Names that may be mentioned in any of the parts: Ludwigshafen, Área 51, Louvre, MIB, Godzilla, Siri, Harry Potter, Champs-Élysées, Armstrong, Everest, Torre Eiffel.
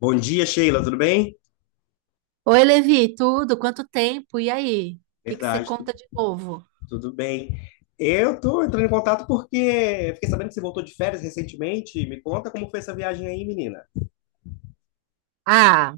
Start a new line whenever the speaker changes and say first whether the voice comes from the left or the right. left: Bom dia, Sheila, tudo bem?
right: Oi, Levi, tudo? Quanto tempo? E aí? O que que você
left: Verdade, tu-
right: conta de novo?
left: Tudo bem. Eu tô entrando em contato porque fiquei sabendo que você voltou de férias recentemente. Me conta como foi essa viagem aí, menina.
right: Ah,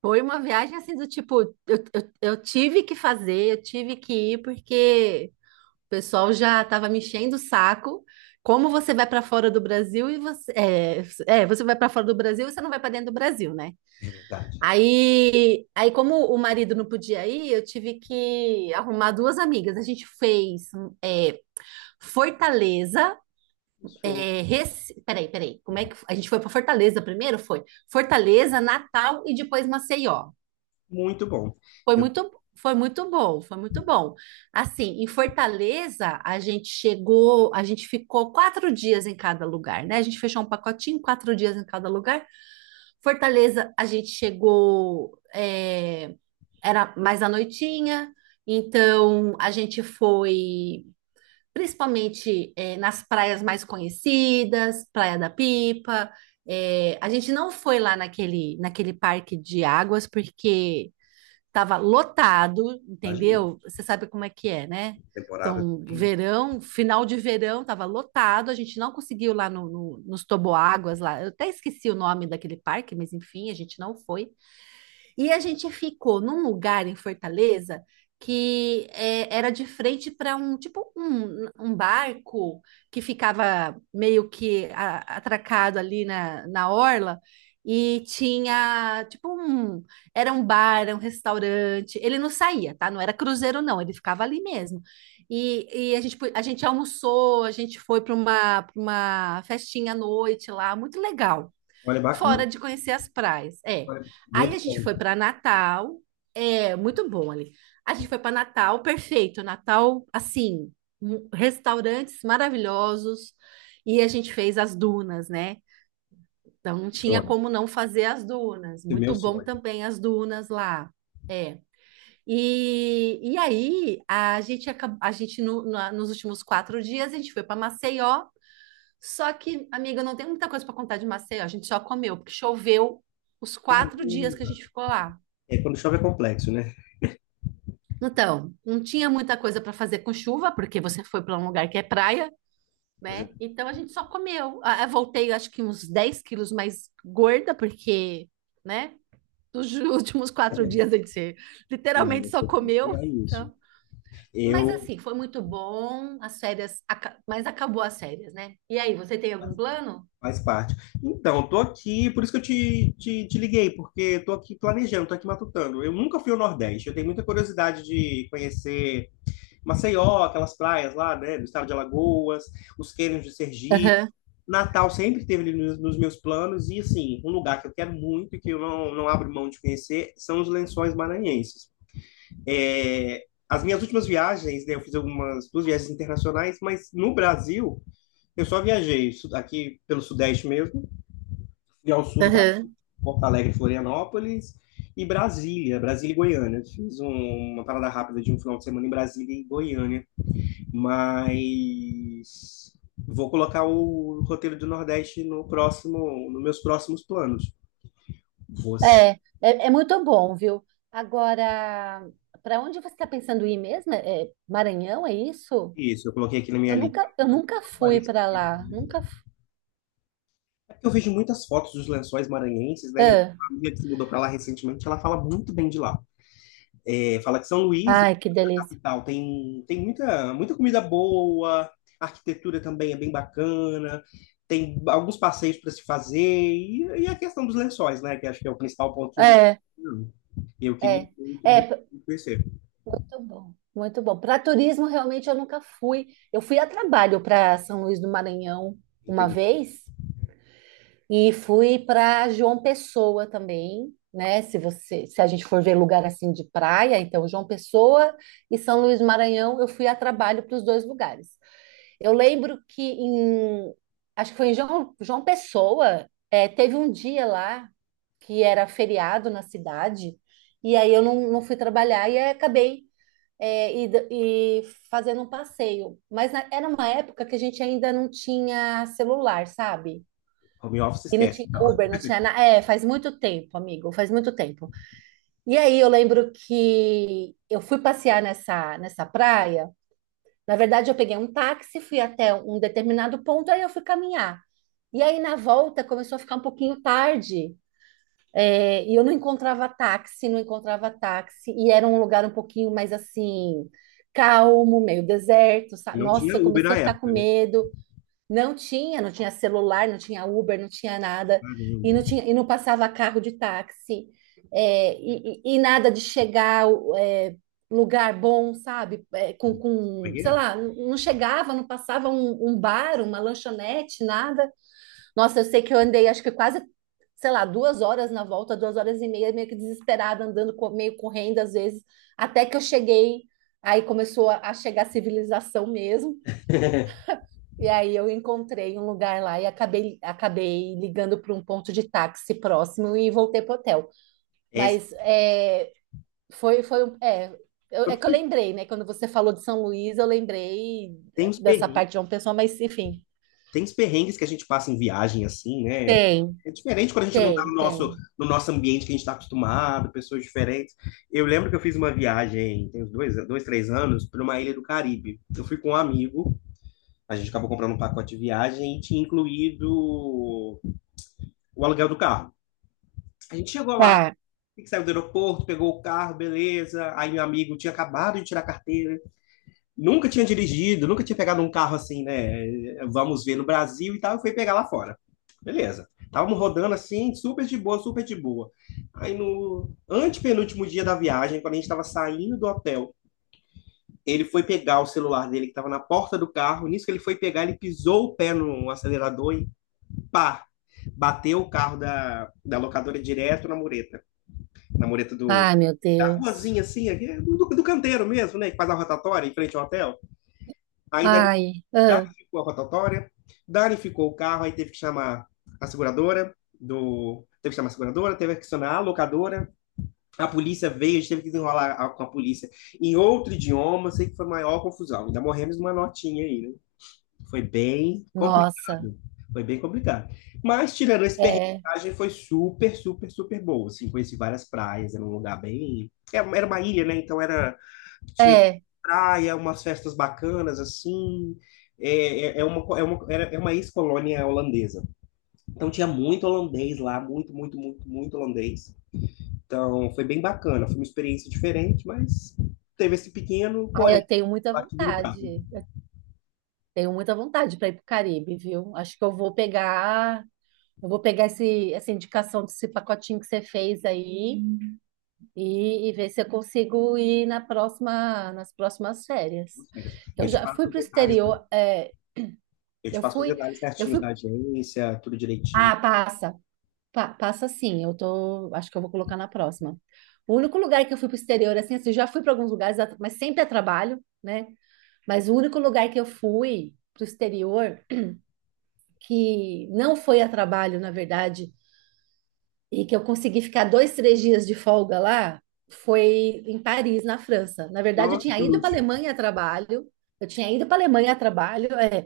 right: foi uma viagem assim do tipo, eu tive que fazer, eu tive que ir porque o pessoal já estava me enchendo o saco. Como você vai para fora do Brasil e você vai para fora do Brasil e você não vai para dentro do Brasil, né?
left: É verdade.
right: Aí como o marido não podia ir, eu tive que arrumar duas amigas. A gente fez é, Fortaleza.
left: Show.
right: É, Peraí, peraí. Como é que a gente foi para Fortaleza primeiro? Foi Fortaleza, Natal e depois Maceió.
left: Muito bom.
right: Foi
left: Eu
right: muito, foi muito bom, foi muito bom. Assim, em Fortaleza a gente chegou, a gente ficou 4 dias em cada lugar, né? A gente fechou um pacotinho, 4 dias em cada lugar. Fortaleza a gente chegou, era mais à noitinha. Então a gente foi principalmente nas praias mais conhecidas, Praia da Pipa. É, a gente não foi lá naquele parque de águas porque estava lotado,
left: imagino.
right: entendeu? Você sabe como é que é, né?
left: Temporada.
right: Então,
left: Também, né?
right: verão, final de verão, estava lotado, a gente não conseguiu lá no, no, nos toboáguas lá. Eu até esqueci o nome daquele parque, mas enfim, a gente não foi. E a gente ficou num lugar em Fortaleza que era de frente para um tipo um barco que ficava meio que atracado ali na orla e tinha tipo um era um bar, era um restaurante. Ele não saía, tá? Não era cruzeiro não, ele ficava ali mesmo. E a gente almoçou, a gente foi para pra uma festinha à noite lá, muito legal.
left: Olha,
right: Fora
left: bacana.
right: de conhecer as praias.
left: Olha,
right: Aí
left: muito
right: a gente
left: bom.
right: foi para Natal, é muito bom ali. A gente foi para Natal, perfeito. Natal, assim, restaurantes maravilhosos e a gente fez as dunas, né? Então não
left: Um
right: tinha
left: sonho.
right: como não fazer as dunas.
left: É meu
right: Muito bom
left: sonho.
right: também as dunas lá. É. E aí a gente acabou, a gente nos últimos 4 dias a gente foi para Maceió, só que, amiga, não tem muita coisa para contar de Maceió, a gente só comeu, porque choveu os 4 dias que a
left: Caramba.
right: gente ficou lá.
left: É, quando chove é complexo, né?
right: Então, não tinha muita coisa para fazer com chuva, porque você foi para um lugar que é praia,
left: Mas é,
right: né? Então a gente só comeu. Ah, eu voltei, acho que uns 10 quilos mais gorda, porque, né? Nos últimos 4 dias a gente
left: não,
right: literalmente
left: eu
right: só
left: sei como é que
right: comeu.
left: é isso.
right: Então. Mas
left: Eu
right: assim, foi muito bom, as férias, mas acabou as férias, né? E aí, você tem algum plano?
left: Faz parte. Então, tô aqui, por isso que eu te liguei, porque tô aqui planejando, tô aqui matutando. Eu nunca fui ao Nordeste, eu tenho muita curiosidade de conhecer Maceió, aquelas praias lá, né, do estado de Alagoas, os cânions de Sergipe.
right: Aham,
left: Natal sempre esteve ali nos meus planos, e assim, um lugar que eu quero muito e que eu não abro mão de conhecer são os Lençóis Maranhenses. É, as minhas últimas viagens, né, eu fiz algumas duas viagens internacionais, mas no Brasil eu só viajei aqui pelo Sudeste mesmo. Fui ao sul do Pará,
right: aham.
left: Porto Alegre, Florianópolis e Brasília, Brasília e Goiânia. Uma parada rápida de um final de semana em Brasília e Goiânia, mas vou colocar o roteiro do Nordeste no próximo, nos meus próximos planos. Você,
right: É, é, é muito bom, viu? Agora, para onde você está pensando em ir mesmo? É, é Maranhão, é isso?
left: isso, eu coloquei aqui na minha lista.
right: Eu nunca fui para lá, nunca. Fu-
left: É porque eu vejo muitas fotos dos lençóis maranhenses, né? E eu tenho
right: Ah,
left: uma amiga que se mudou para lá recentemente, ela fala muito bem de lá. É, fala que São Luís
right: ai, que delícia.
left: capital. Tem muita, muita comida boa, a arquitetura também é bem bacana, tem alguns passeios para se fazer, e, a questão dos lençóis, né? Que acho que é o principal ponto turístico.
right: É,
left: Hum. E eu queria
right: é,
left: muito,
right: é
left: muito
right: p-
left: conhecer.
right: muito bom, muito bom. Para turismo, realmente eu nunca fui. Eu fui a trabalho para São Luís do Maranhão
left: Não
right: uma
left: tem
right: vez. E fui para João Pessoa também, né? Se a gente for ver lugar assim de praia, então João Pessoa e São Luís do Maranhão, eu fui a trabalho para os dois lugares. Eu lembro acho que foi em João Pessoa, teve um dia lá que era feriado na cidade, e aí eu não fui trabalhar e aí acabei é, ida- e, fazendo um passeio. Mas era uma época que a gente ainda não tinha celular, sabe?
left: home office,
right: E não
left: esquece.
right: tinha
left: Então.
right: Uber, não tinha nada. É, faz muito tempo, amigo, faz muito tempo. E aí eu lembro que eu fui passear nessa praia. Na verdade, eu peguei um táxi, fui até um determinado ponto, aí eu fui caminhar. E aí na volta começou a ficar um pouquinho tarde. E eu não encontrava táxi, não encontrava táxi. E era um lugar um pouquinho mais assim, calmo, meio deserto.
left: E não tinha
right: Nossa, eu
left: Uber
right: comecei
left: na
right: a ficar com
left: época, né?
right: medo. Não tinha, não tinha celular, não tinha Uber, não tinha nada,
left: Caramba.
right: e não passava carro de táxi, nada de chegar é, lugar bom, sabe? É,
left: Como é
right: com,
left: que
right: sei
left: é?
right: lá, não chegava, não passava um bar, uma lanchonete, nada. Nossa, eu sei que eu andei, acho que quase, sei lá, 2 horas na volta, 2 horas e meia, meio que desesperada, andando, meio correndo às vezes, até que eu cheguei, aí começou a chegar a civilização mesmo. E aí eu encontrei um lugar lá e acabei ligando para um ponto de táxi próximo e voltei pro hotel.
left: É,
right: Mas é, foi, foi, um- é, eu- é que eu lembrei, né? Quando você falou de São Luís, eu lembrei
left: tem uns
right: dessa
left: perrengues,
right: parte de João Pessoa, mas enfim,
left: tem os perrengues que a gente passa em viagem, assim, né?
right: tem,
left: É diferente quando a gente não tá
right: tem, tem.
left: no nosso ambiente que a gente tá acostumado, pessoas diferentes. Eu lembro que eu fiz uma viagem, tem uns dois, três anos, para uma ilha do Caribe. Eu fui com um amigo, a gente acabou comprando um pacote de viagem e tinha incluído o aluguel do carro. A gente chegou lá,
right: Tá.
left: tem que sair do aeroporto, pegou o carro, beleza. Aí meu amigo tinha acabado de tirar a carteira, nunca tinha dirigido, nunca tinha pegado um carro assim, né? Vamos ver no Brasil e tal, e foi pegar lá fora. Beleza. Estávamos rodando assim, super de boa, super de boa. Aí no antepenúltimo dia da viagem, quando a gente estava saindo do hotel, ele foi pegar o celular dele que estava na porta do carro. Nisso que ele foi pegar, ele pisou o pé no acelerador e pá! Bateu o carro da locadora direto na mureta. Na mureta do,
right: Ai, meu
left: da
right: Deus.
left: ruazinha assim, aqui, do canteiro mesmo, né? Que faz a rotatória em frente ao hotel. Aí da
right: Ai, ah,
left: Danificou a rotatória, danificou o carro, aí teve que chamar a seguradora do. Teve que chamar a seguradora, teve que acionar a locadora, a polícia veio, a gente teve que desenrolar com a polícia em outro idioma, sei que foi a maior confusão. Ainda morremos numa notinha aí, né? Foi bem
right: nossa.
left: complicado. Foi bem complicado. Mas, tirando esse perrengue,
right: É,
left: a viagem foi super, super, super boa. Assim, conheci várias praias, era um lugar bem. Era uma ilha, né? Então era. Tinha
right: é.
left: praia, umas festas bacanas, assim. É, é, é uma, co- é uma, era- é uma ex-colônia holandesa. Então tinha muito holandês lá, muito, muito, muito, muito holandês. Então foi bem bacana. Foi uma experiência diferente, mas teve esse pequeno,
right: Ai, eu
left: porém,
right: tenho muita
left: abatido no carro.
right: vontade. Eu tenho muita vontade para ir pro Caribe, viu? Acho que eu vou pegar. Eu vou pegar essa indicação desse pacotinho que você fez aí e ver se eu consigo ir nas próximas férias. Eu
left: Eu te
right: já fui
left: passo os
right: para o
left: detalhes
right: exterior,
left: Eu te
right: eu
left: passo os
right: fui,
left: detalhes
right: eu
left: certinhos
right: fui.
left: da agência, tudo direitinho.
right: Ah, passa, passa sim. Eu tô, acho que eu vou colocar na próxima. O único lugar que eu fui para o exterior, assim, assim, eu já fui para alguns lugares, mas sempre a trabalho, né? Mas o único lugar que eu fui para o exterior que não foi a trabalho, na verdade, e que eu consegui ficar dois, três dias de folga lá, foi em Paris, na França. Na verdade, eu
left: Nossa,
right: tinha
left: que
right: ido
left: luxo.
right: para a Alemanha a trabalho, eu tinha ido para a Alemanha a trabalho.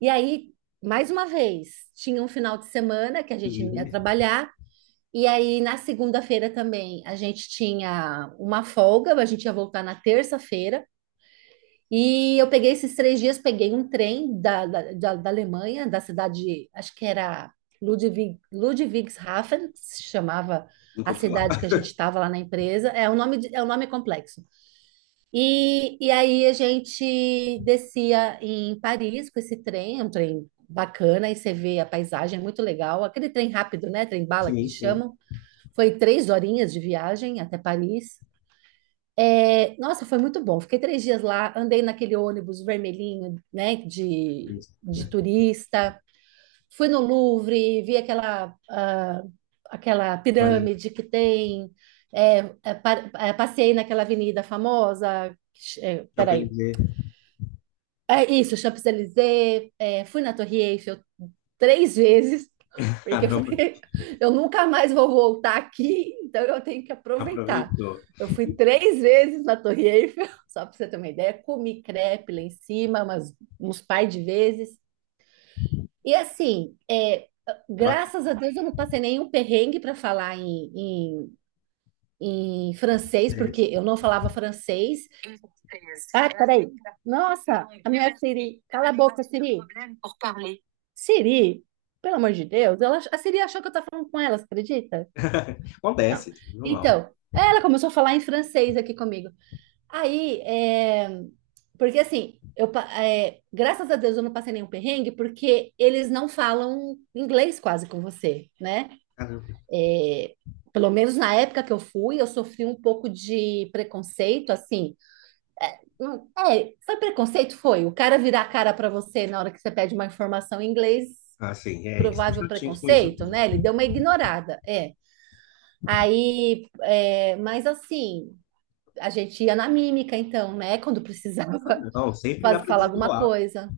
right: E aí, mais uma vez, tinha um final de semana que a gente não ia
left: Livre.
right: trabalhar, e aí na segunda-feira também a gente tinha uma folga, a gente ia voltar na terça-feira, e eu peguei esses 3 dias, peguei um trem da Alemanha, da cidade, acho que era Ludwigshafen, que se chamava
left: Nunca
right: a
left: ouvi falar.
right: cidade que a gente estava lá na empresa. É um nome, é um nome complexo. E aí a gente descia em Paris com esse trem, é um trem bacana, e você vê a paisagem, é muito legal. Aquele trem rápido, né? Trem bala que
left: Sim,
right: eles
left: sim.
right: chamam. Foi 3 horinhas de viagem até Paris. É, nossa, foi muito bom. Fiquei 3 dias lá, andei naquele ônibus vermelhinho, né,
left: Isso.
right: de turista. Fui no Louvre, vi aquela, ah, aquela
left: Valeu.
right: pirâmide que tem. Passei naquela avenida famosa. É, peraí.
left: Champs-Élysées.
right: É isso, Champs-Élysées. Fui na Torre Eiffel 3 vezes, porque eu
left: Caramba,
right: falei, eu nunca mais vou voltar aqui, então eu tenho que aproveitar.
left: aproveitou.
right: Eu fui 3 vezes na Torre Eiffel, só para você ter uma ideia, comi crepe lá em cima, uns par de vezes. E assim,
left: É bacana.
right: graças a Deus eu não passei nenhum perrengue para falar em francês,
left: É
right: porque
left: esse.
right: eu não falava francês. Ah, peraí. Nossa, a minha Siri. Cala a boca, Siri. Siri, pelo amor de Deus, ela, a Siri achou que eu estava falando com ela, você acredita? Não.
left: Acontece, normal.
right: Então, ela começou a falar em francês aqui comigo. Aí, porque assim, graças a Deus eu não passei nenhum perrengue, porque eles não falam inglês quase com você, né?
left: Caramba.
right: é, pelo menos na época que eu fui, eu sofri um pouco de preconceito, assim. Hum. É, foi preconceito? Foi. O cara virar a cara para você na hora que você pede uma informação em inglês,
left: Assim, é, eles são
right: provável
left: chatinhos com isso
right: preconceito,
left: mesmo.
right: né? Ele deu uma ignorada, é. Aí, mas assim, a gente ia na mímica, então, né? Quando precisava
left: Ah, não, sempre dá
right: fazer,
left: pra
right: falar alguma
left: desenrolar.
right: coisa.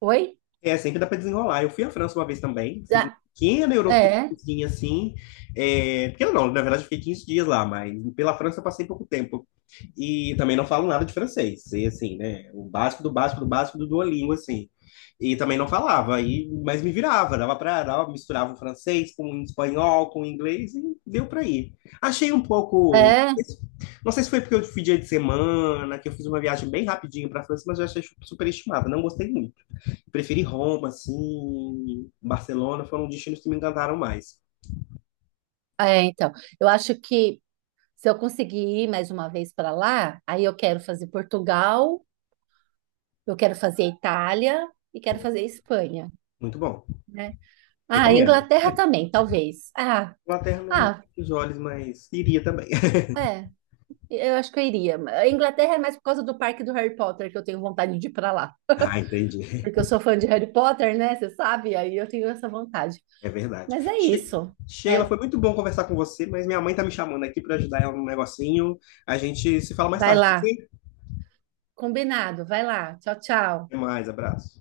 right: Oi?
left: É, sempre dá para desenrolar. Eu fui à França uma vez também, fiz uma
right: Ah,
left: pequena
right: é,
left: Eurotripzinha assim. É, pequena não, na verdade eu fiquei 15 dias lá, mas pela França eu passei pouco tempo. E também não falo nada de francês, e assim, né? O básico do básico do básico do Duolingo, assim. E também não falava, e, mas me virava, dava pra, dava, misturava o francês com o espanhol, com o inglês, e deu pra ir. Achei um pouco.
right: é,
left: Não sei se foi porque eu fui dia de semana, que eu fiz uma viagem bem rapidinho pra França, mas eu achei super estimada, não gostei muito. Preferi Roma, assim, Barcelona, foram destinos que me encantaram mais.
right: é, então. Eu acho que se eu conseguir ir mais uma vez para lá, aí eu quero fazer Portugal, eu quero fazer Itália e quero
left: Show.
right: fazer Espanha,
left: Muito bom.
right: né? Ah,
left: Recomendo.
right: Inglaterra também, talvez. Ah,
left: Inglaterra não
right: ah,
left: os olhos, mas iria também.
right: é. Eu acho que eu iria. A Inglaterra é mais por causa do parque do Harry Potter que eu tenho vontade de ir para lá.
left: Ah, entendi.
right: Porque eu sou fã de Harry Potter, né? Você sabe? Aí eu tenho essa vontade.
left: É verdade.
right: Mas é isso.
left: Sheila,
right: É.
left: foi muito bom conversar com você, mas minha mãe tá me chamando aqui para ajudar ela num negocinho. A gente se fala mais
right: Vai
left: tarde.
right: lá.
left: Ok?
right: Combinado. Vai lá. Tchau, tchau.
left: Até mais, abraço.